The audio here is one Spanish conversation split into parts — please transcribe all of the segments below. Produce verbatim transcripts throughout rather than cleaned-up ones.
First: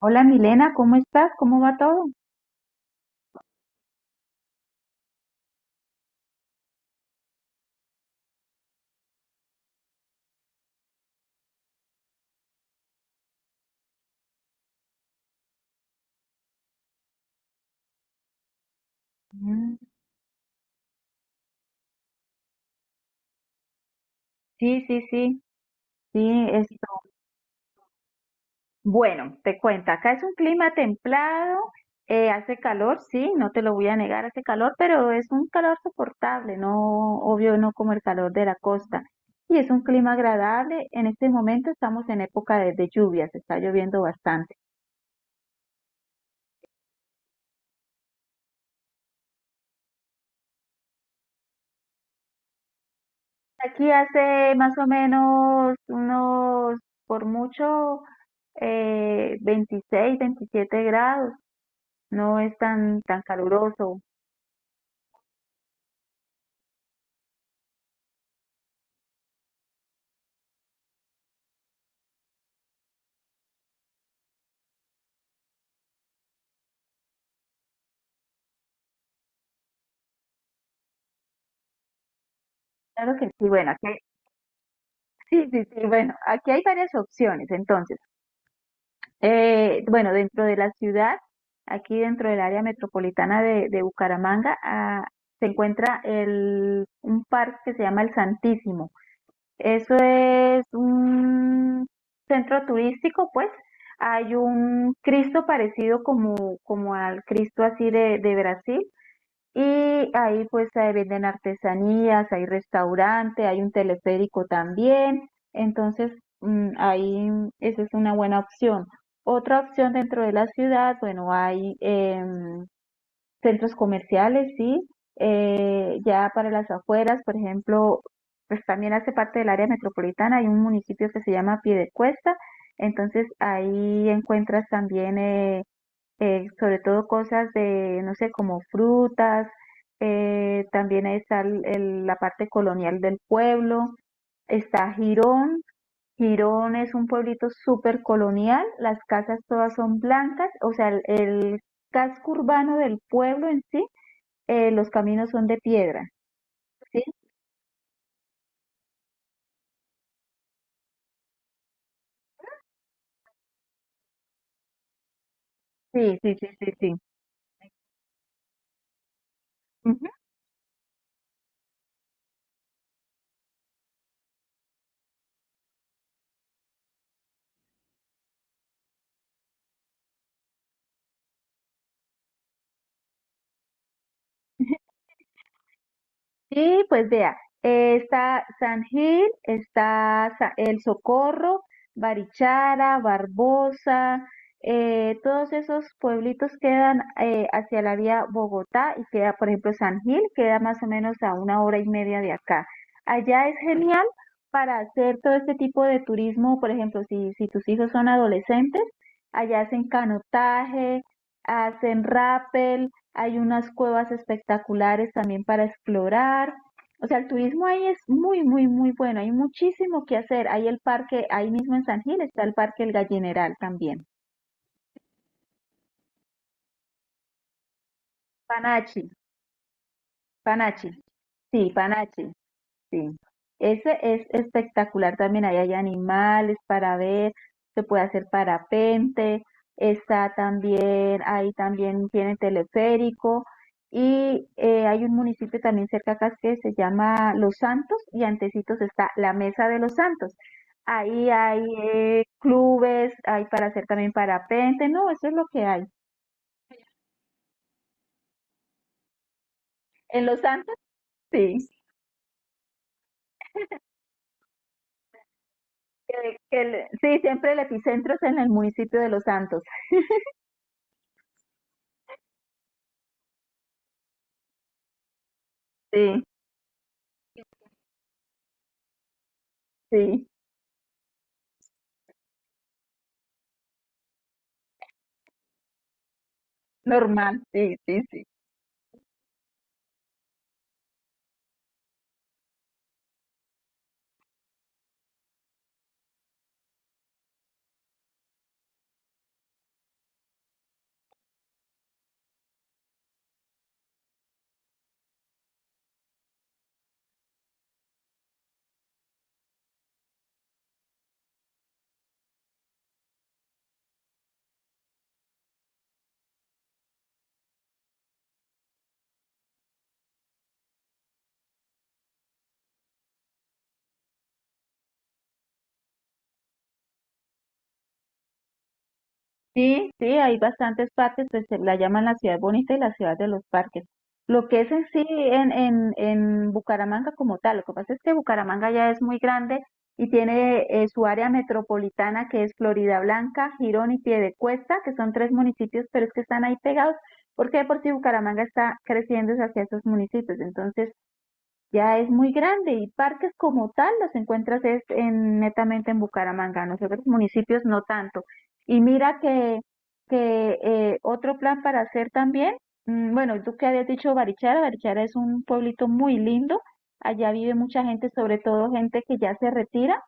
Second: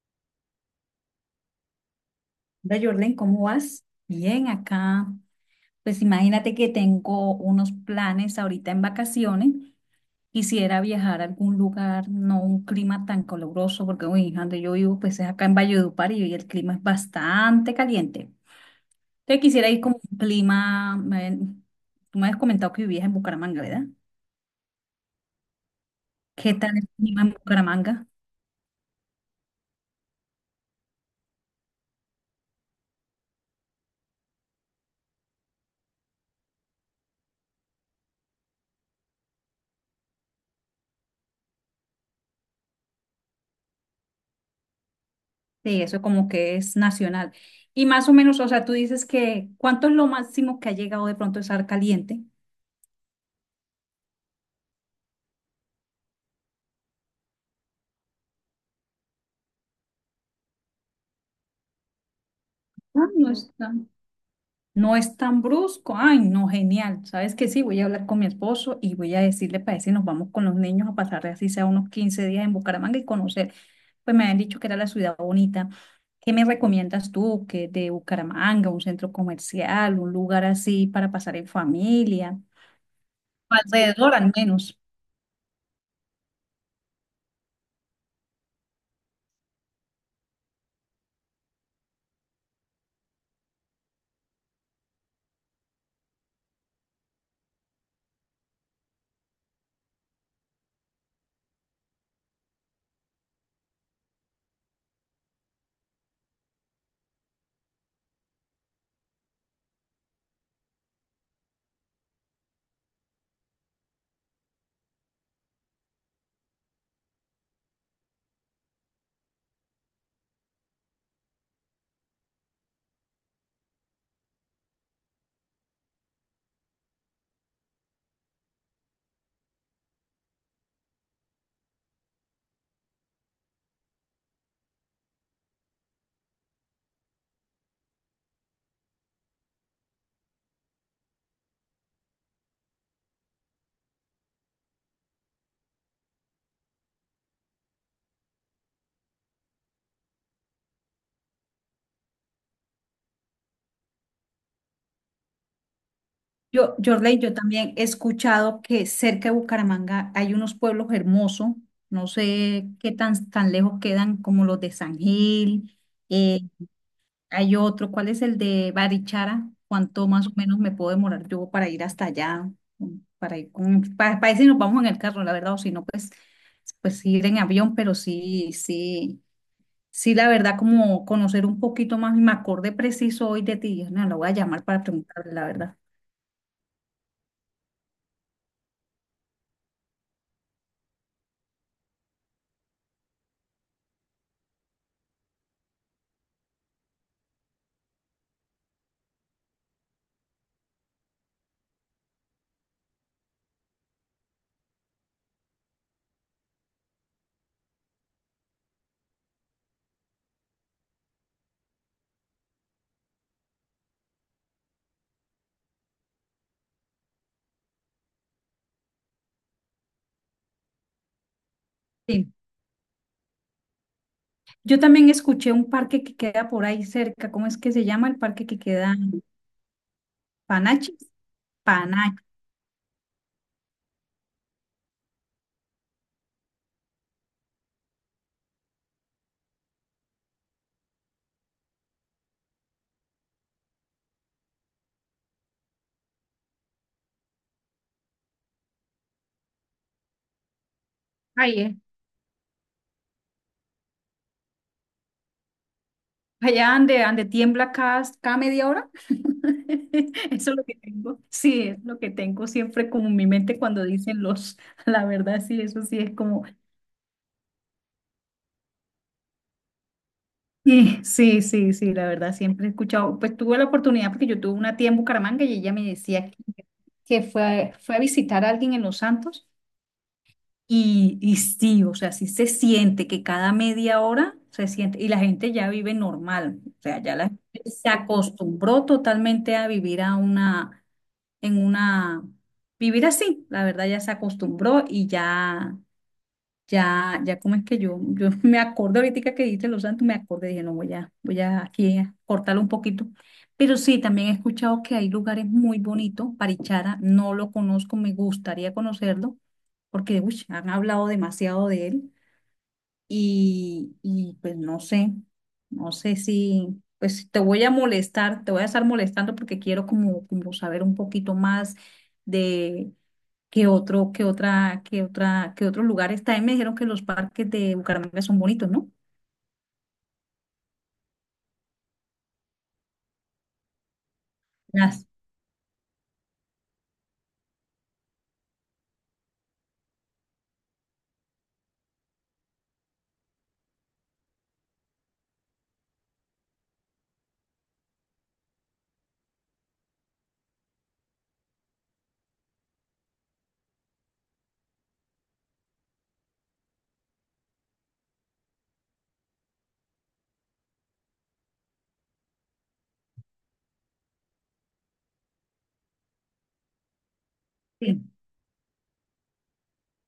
Hola Milena, ¿cómo estás? ¿Cómo va todo? Hola Jorlen, ¿cómo vas? Bien, acá. Pues imagínate que tengo unos planes ahorita en vacaciones. Quisiera viajar a algún lugar, no un clima tan caluroso, porque uy, donde yo vivo, pues es acá en Valledupar y y el clima es bastante caliente. Entonces quisiera Mm, ir con un clima. Me- tú me has comentado que vivías en Bucaramanga, ¿verdad? sí, sí, sí, sí, ¿Qué esto. tal el clima en Bucaramanga? Bueno, te cuento, acá es un clima templado, eh, hace calor, sí, no te lo voy a negar, hace calor, pero es un calor soportable, no, obvio, no como el calor de la costa. Y es un clima agradable, en este momento estamos en época de, de lluvias, está lloviendo bastante. Sí, eso como que es nacional. Y más o menos, o sea, tú dices que ¿cuánto es lo máximo que ha llegado de pronto a estar caliente? Aquí hace más o menos unos, por mucho, eh, veintiséis, veintisiete grados. No es tan, Ah, tan no está. caluroso. No es tan brusco. Ay, no, genial. ¿Sabes qué? Sí, voy a hablar con mi esposo y voy a decirle para si nos vamos con los niños a pasar así sea unos quince días en Bucaramanga y conocer. Pues me habían dicho que era la ciudad bonita. ¿Qué me recomiendas tú? ¿Que de Bucaramanga, un centro comercial, un lugar así para pasar en familia? Claro que sí, bueno, aquí, Alrededor al menos. sí, sí, sí, bueno, aquí hay varias opciones. Entonces, eh, bueno, dentro de la ciudad, aquí dentro del área metropolitana de, de Bucaramanga, ah, se encuentra el, un parque que se llama El Santísimo. Eso es un centro turístico, pues. Hay un Cristo parecido como, como al Cristo así de, de Brasil. Y ahí pues se venden artesanías, hay restaurante, hay un teleférico también. Entonces, mm, ahí esa es una buena opción. Otra opción dentro de la ciudad, bueno, hay... em, centros comerciales, sí. Eh, ya para las afueras, por ejemplo, pues también hace parte del área metropolitana, hay un municipio que se llama Piedecuesta, entonces ahí encuentras también eh, eh, sobre todo cosas de, no sé, como frutas, eh, también ahí está el- el- la parte colonial del pueblo, está Girón. Girón es un pueblito súper colonial, las casas todas son blancas, o sea, el el casco urbano del pueblo en sí, eh, los caminos son de piedra. Yo, ¿Sí? Jorley, yo también he escuchado que cerca de Bucaramanga hay unos pueblos hermosos, no sé qué tan, tan lejos quedan, como los de San Gil, Sí, sí, eh, sí, sí, sí. hay otro, ¿cuál es el de Barichara? ¿Cuánto Ujú. más o menos me puedo demorar yo para ir hasta allá? Para ir con, para, para ir, si nos vamos en el carro, la verdad, o si no, pues, pues sí, ir en avión, pero sí, sí, sí, la verdad, como conocer un poquito más, y me acordé preciso hoy de ti, dije, no, lo voy a llamar para preguntarle, la verdad. Sí, pues vea, eh, está San Gil, está Sa- El Socorro, Barichara, Barbosa, eh, todos esos pueblitos quedan eh, hacia la vía Bogotá y queda, por ejemplo, San Gil, queda más o menos a una hora y media de acá. Allá es genial para hacer todo este tipo de turismo, por ejemplo, si, si tus hijos son adolescentes, allá hacen canotaje, hacen rappel, hay unas cuevas espectaculares también para explorar. O sea, el turismo ahí es muy, muy, muy bueno. Hay muchísimo que hacer. Hay el parque, ahí mismo en San Gil Sí. está el parque El Gallineral también. Yo también escuché un parque que queda por ahí cerca, ¿cómo es que se llama el parque que queda? Panachi, Panachi, Panachi, sí, Panachi. Panachi. Sí, ese es espectacular también. Ahí hay animales para ver, se puede hacer parapente, está también, ahí también tiene teleférico y eh, hay un municipio también cerca acá que se llama Los Santos y antecitos está la Mesa de los Santos. Ahí Ay, hay es eh, clubes, hay para hacer también parapente, no, eso es lo que hay. Allá ande, ande tiembla cada, cada media hora. En Los Eso es lo Santos, que tengo. Sí, sí. es lo que tengo siempre como en mi mente cuando dicen los, la verdad, sí, eso sí es Que- como, que le- Sí, siempre el epicentro es en el municipio de Los Santos. sí, sí, sí, sí, la verdad, siempre he escuchado, pues tuve la oportunidad porque yo tuve una tía en Bucaramanga y ella me Sí, decía que, que fue, a- fue a visitar a alguien en Los Santos sí. y, y sí, o sea, sí se siente que cada media hora se siente, y la gente ya vive normal, o sea, ya la Normal, gente sí, se sí, sí. acostumbró totalmente a vivir a una en una vivir así. La verdad ya se acostumbró y ya, ya, ya como es que yo, yo me acordé ahorita que dijiste Los Santos, me acordé, dije, no, voy a, voy a aquí a cortarlo un poquito. Pero sí, también he escuchado que hay lugares muy bonitos, Parichara, no lo conozco, me gustaría conocerlo, porque uy, han hablado demasiado de él y, y pues no sé, no sé si, pues te voy a molestar, te voy a estar molestando porque quiero como, como saber un poquito más de qué otro, qué otra, qué otra, qué otros lugares. También me dijeron que los parques de Bucaramanga son bonitos, ¿no? Sí, sí, hay bastantes parques, pues se la llaman la ciudad bonita y la ciudad de los parques. Lo que es en sí Las, en, en, en Bucaramanga como tal, lo que pasa es que Bucaramanga ya es muy grande y tiene eh, su área metropolitana que es Florida Blanca, Girón y Piedecuesta, que son tres municipios, pero es que están ahí pegados, porque de por si Bucaramanga está creciendo hacia esos municipios. Entonces, ya es muy grande y parques como tal los encuentras es en, netamente en Bucaramanga, en los otros municipios no tanto. Y mira que, que eh, otro plan para hacer también, mm, bueno, tú que habías dicho Barichara, Barichara es un pueblito muy lindo, allá vive mucha gente, sí, sobre todo gente que ya se retira.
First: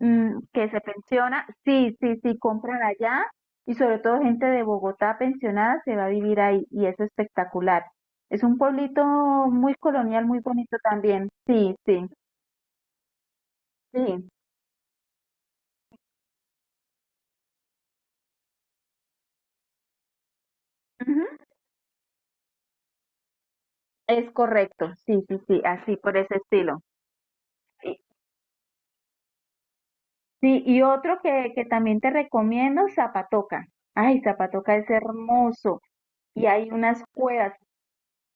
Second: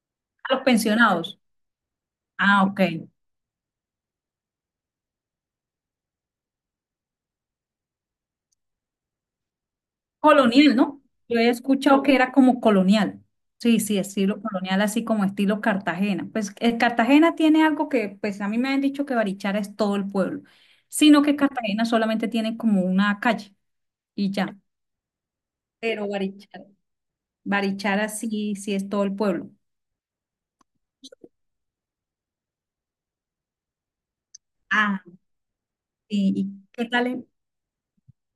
Mm, a los que se pensionados. pensiona, sí, sí, sí, Ah, ok. compran allá y sobre todo gente de Bogotá pensionada se va a vivir ahí y es espectacular. Es un pueblito muy colonial, muy Colonial, bonito ¿no? también. Yo he Sí, escuchado sí, que era como colonial. Sí, sí, sí. estilo colonial, así como estilo Cartagena. Pues eh, Cartagena tiene algo que, pues a mí me han dicho que Barichara es todo el pueblo, sino Ujú, que Cartagena solamente tiene como una calle y es ya. correcto, sí, sí, sí, así, Pero por ese Barichara, estilo. Y- Barichara sí, sí es todo el pueblo. Sí, y otro que, que también te recomiendo, Zapatoca. Ay, Zapatoca es Ah, hermoso sí, y ¿y hay qué unas tal? en- cuevas.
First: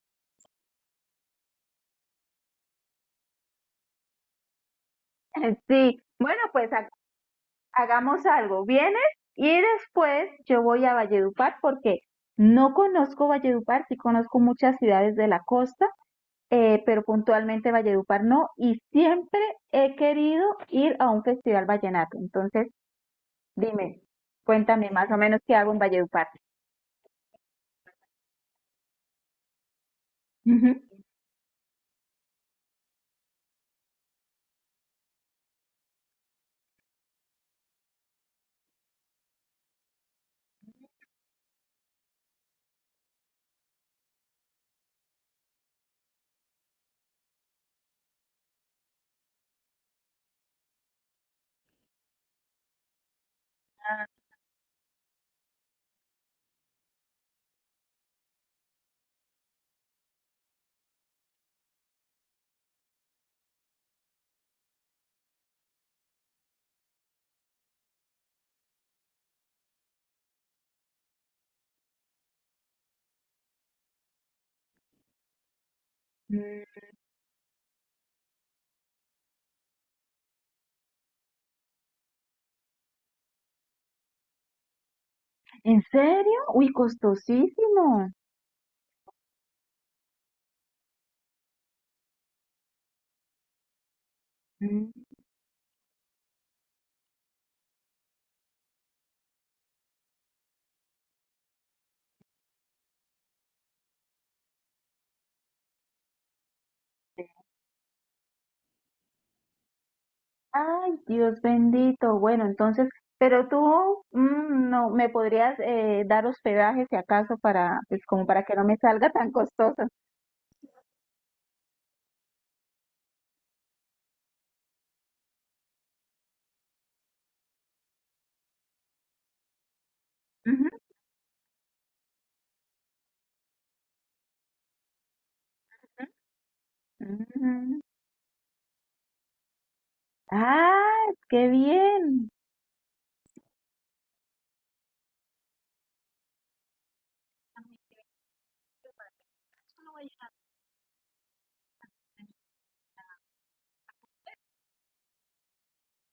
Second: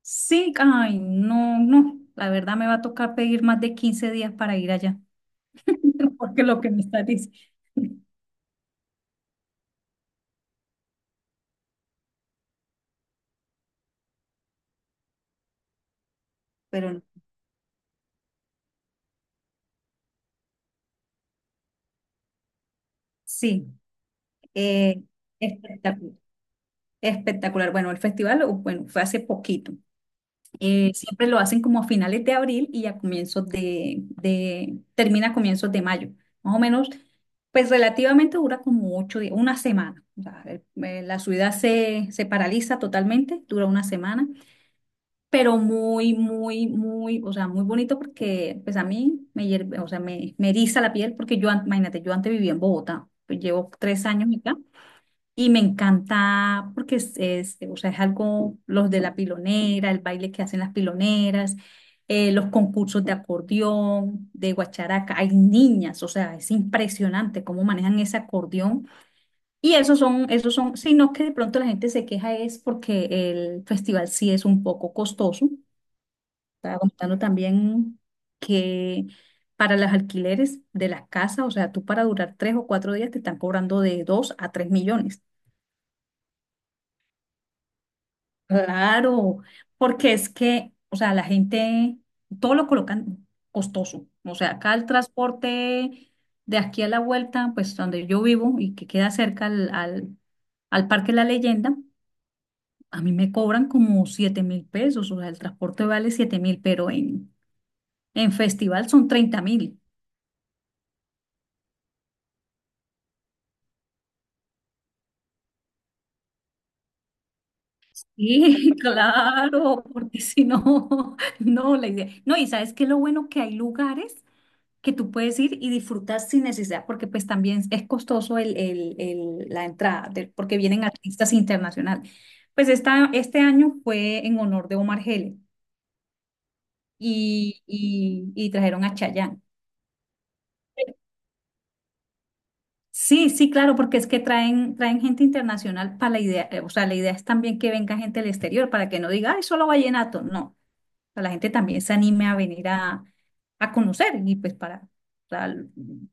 Sí, ay, no, no, la verdad me va a tocar pedir más de quince días para ir allá, Sí, bueno, porque lo pues que me está diciendo. hagamos algo, vienes y después yo voy a Valledupar porque no conozco Valledupar, sí conozco muchas ciudades de la costa, eh, Pero no, pero puntualmente Valledupar no, y siempre he querido ir a un festival vallenato. Entonces, sí. dime, cuéntame Eh, más o menos qué hago en Espectacular, Valledupar. espectacular. Bueno, el festival, o- bueno, fue hace poquito. Ujú. Eh, siempre lo hacen como a finales de abril y a comienzos de, de, termina a comienzos de mayo. Más o menos, pues relativamente dura como ocho días, una semana. O sea, el- eh, la ciudad se, se paraliza totalmente, dura una semana, pero muy, muy, muy, o sea, muy bonito, porque pues a mí me, hierve- o sea, me, me eriza la piel, porque yo, an- imagínate, yo antes vivía en Bogotá, pues llevo tres años acá y me encanta porque es, es, o sea, es algo, los de la pilonera, el baile que hacen las piloneras, eh, los concursos de acordeón, de guacharaca. Hay niñas, o sea, es impresionante cómo manejan ese acordeón. Y esos son, esos son, sino que de pronto la gente se queja es porque el festival sí es un poco costoso. Mm. Estaba contando también que para los alquileres de las casas, o sea, tú para durar tres o cuatro días te están cobrando de dos a tres millones. ¿En serio? Uy, costosísimo. Claro, porque es que, o sea, la gente, todo lo colocan costoso. O sea, acá el transporte de aquí a la vuelta, pues donde yo vivo y que queda cerca al, al, al Parque La Leyenda, a mí me cobran como siete mil pesos. O sea, el transporte vale siete mil, pero en, en festival son treinta mil. Ay, Dios bendito. Bueno, entonces, pero tú, mm, no me podrías, eh, dar hospedaje si acaso para, pues como para que no Sí, me salga tan claro, costoso. porque si no, no, la idea. No, y sabes qué lo bueno, que hay lugares que tú puedes ir y disfrutar sin necesidad, porque pues también es costoso el, el- el- la entrada, de- porque Ujú, vienen artistas internacionales. Pues esta, este año fue en honor de Omar Geles ujú. y, Mm. y, y trajeron a Chayanne. Ah, qué bien. Sí, sí, claro, porque es que traen, traen gente internacional para la idea, eh, o sea, la idea es también que venga gente del exterior, para que no diga, ay, solo vallenato, no. Sea, la gente también se anime a venir a, a conocer, y pues para, para-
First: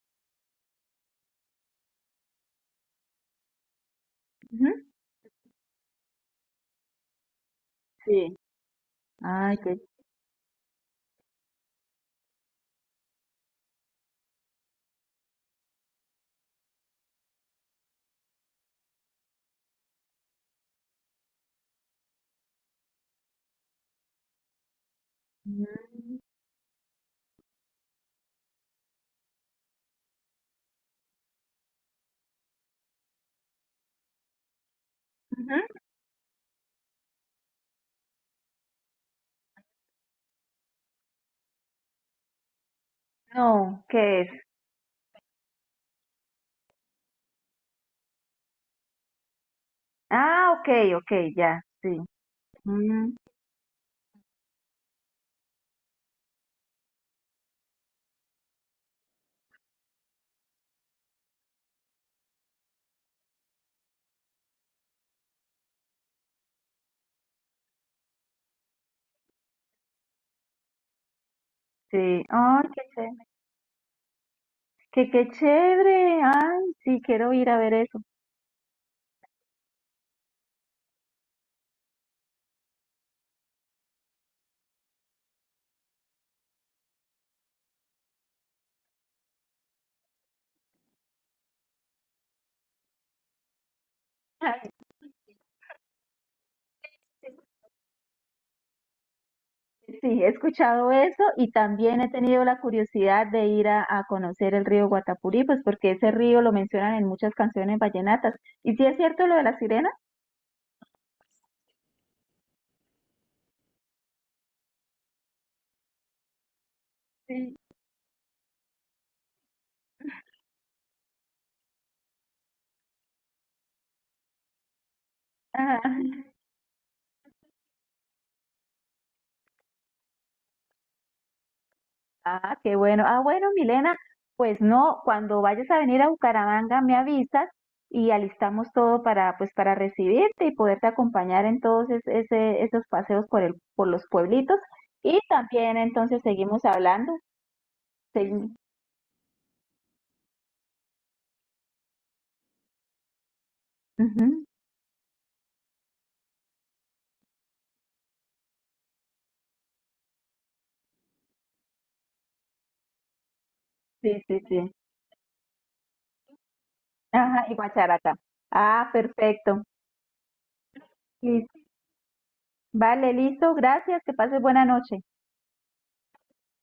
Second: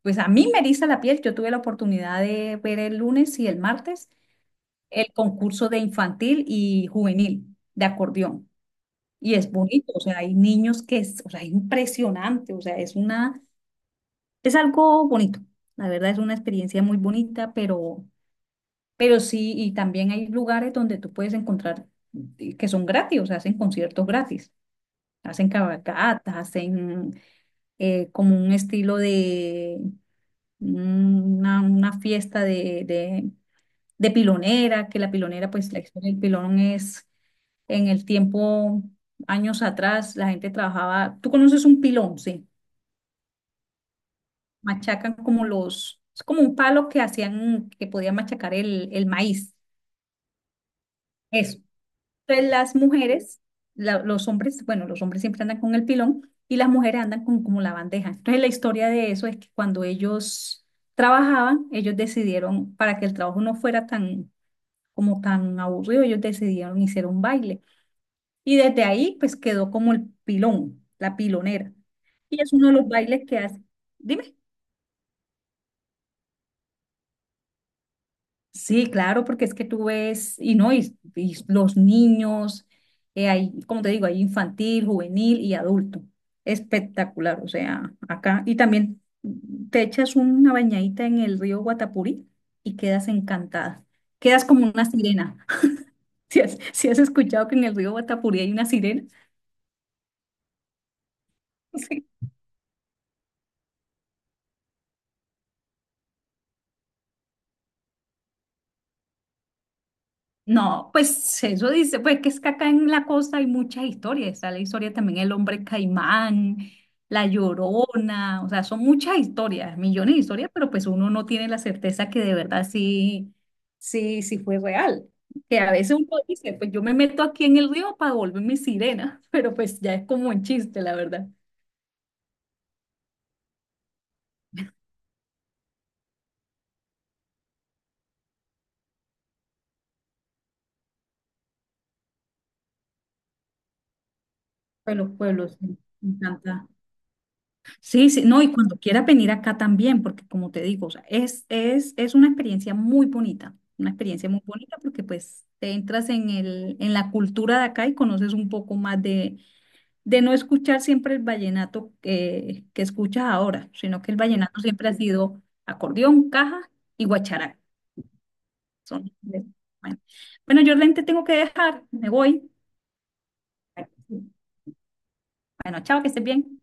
pues a mí me eriza la piel, yo tuve la oportunidad de ver el lunes y el martes Ujú. el concurso de infantil y juvenil de Sí. acordeón, y es Ay, qué. bonito, o sea, hay niños que es, o sea, es impresionante, o sea, es una, es algo bonito, la verdad, es una experiencia muy bonita, pero, pero sí, y también hay lugares donde tú puedes encontrar eh, que son gratis, o sea, hacen conciertos gratis. Hacen Mm, cabalgatas, hacen eh, como un estilo de una, una fiesta de, de, de pilonera, que la pilonera, pues ujú. la historia del pilón es en el tiempo, años atrás, la gente trabajaba. Tú conoces un pilón, sí, No, ¿qué es? machacan como los, es como un palo que hacían, que podían machacar el, el maíz. Ah, ok, ok, Eso. ya, sí. Entonces, las Mm, mujeres, la- los hombres, bueno, los hombres siempre andan con el pilón y las mujeres andan con como la bandeja. Entonces, la historia de eso es que cuando ellos trabajaban, ellos decidieron, para que el trabajo no fuera tan, como tan aburrido, ellos decidieron hacer un baile. Y desde ahí, pues quedó como el pilón, la pilonera. sí. Y es Ay, uno de qué los bailes chévere. que hace. Dime. Qué, qué chévere. Ay, sí, quiero ir a ver eso. Sí, claro, porque es que tú ves, y no, y, y los niños, eh, hay, como te digo, hay infantil, juvenil y adulto. Espectacular, o sea, acá. Y también te echas una bañadita en el río Guatapurí y quedas encantada. Quedas como una sirena. Si has, si has escuchado que en el río Guatapurí hay una sirena, Sí, he escuchado eso y también he tenido la curiosidad de ir a, a conocer el río Guatapurí, pues porque ese río lo mencionan en muchas canciones vallenatas. ¿Y si es cierto lo de la sirena? no, pues eso dice, pues que es que acá en la costa hay muchas historias, está la historia también el hombre caimán, la Sí. Llorona, o sea, son muchas historias, millones de historias, pero pues uno no tiene la certeza que de verdad sí, sí, sí fue real. Que a veces uno Ah, dice, pues yo me meto aquí en el río para volverme sirena, pero pues ya es como un chiste, la verdad. ah, qué bueno. Ah, bueno, Milena, pues no, cuando vayas a venir a Bucaramanga me avisas y alistamos todo para, pues, para recibirte y poderte acompañar en todos es- ese- esos paseos por el, por los pueblitos. Pero los Y pueblos, me también entonces seguimos encanta. hablando. Sí, sí, no, y Sí, cuando quieras venir acá también, porque como te digo, o sea, es, es, es una experiencia muy bonita, una experiencia muy ujú, bonita, porque pues te entras en el, en la cultura de acá y conoces un poco más de, de no escuchar siempre el vallenato que, que escuchas ahora, sino que el sí, sí, vallenato sí. siempre ha sido acordeón, caja y Ajá, y guacharaca. guacharaca. Ah, Son, bueno, perfecto. bueno, yo te tengo que Listo. dejar, me voy. Vale, listo. Gracias. Que pases buena noche. Bueno, chao, que estés bien.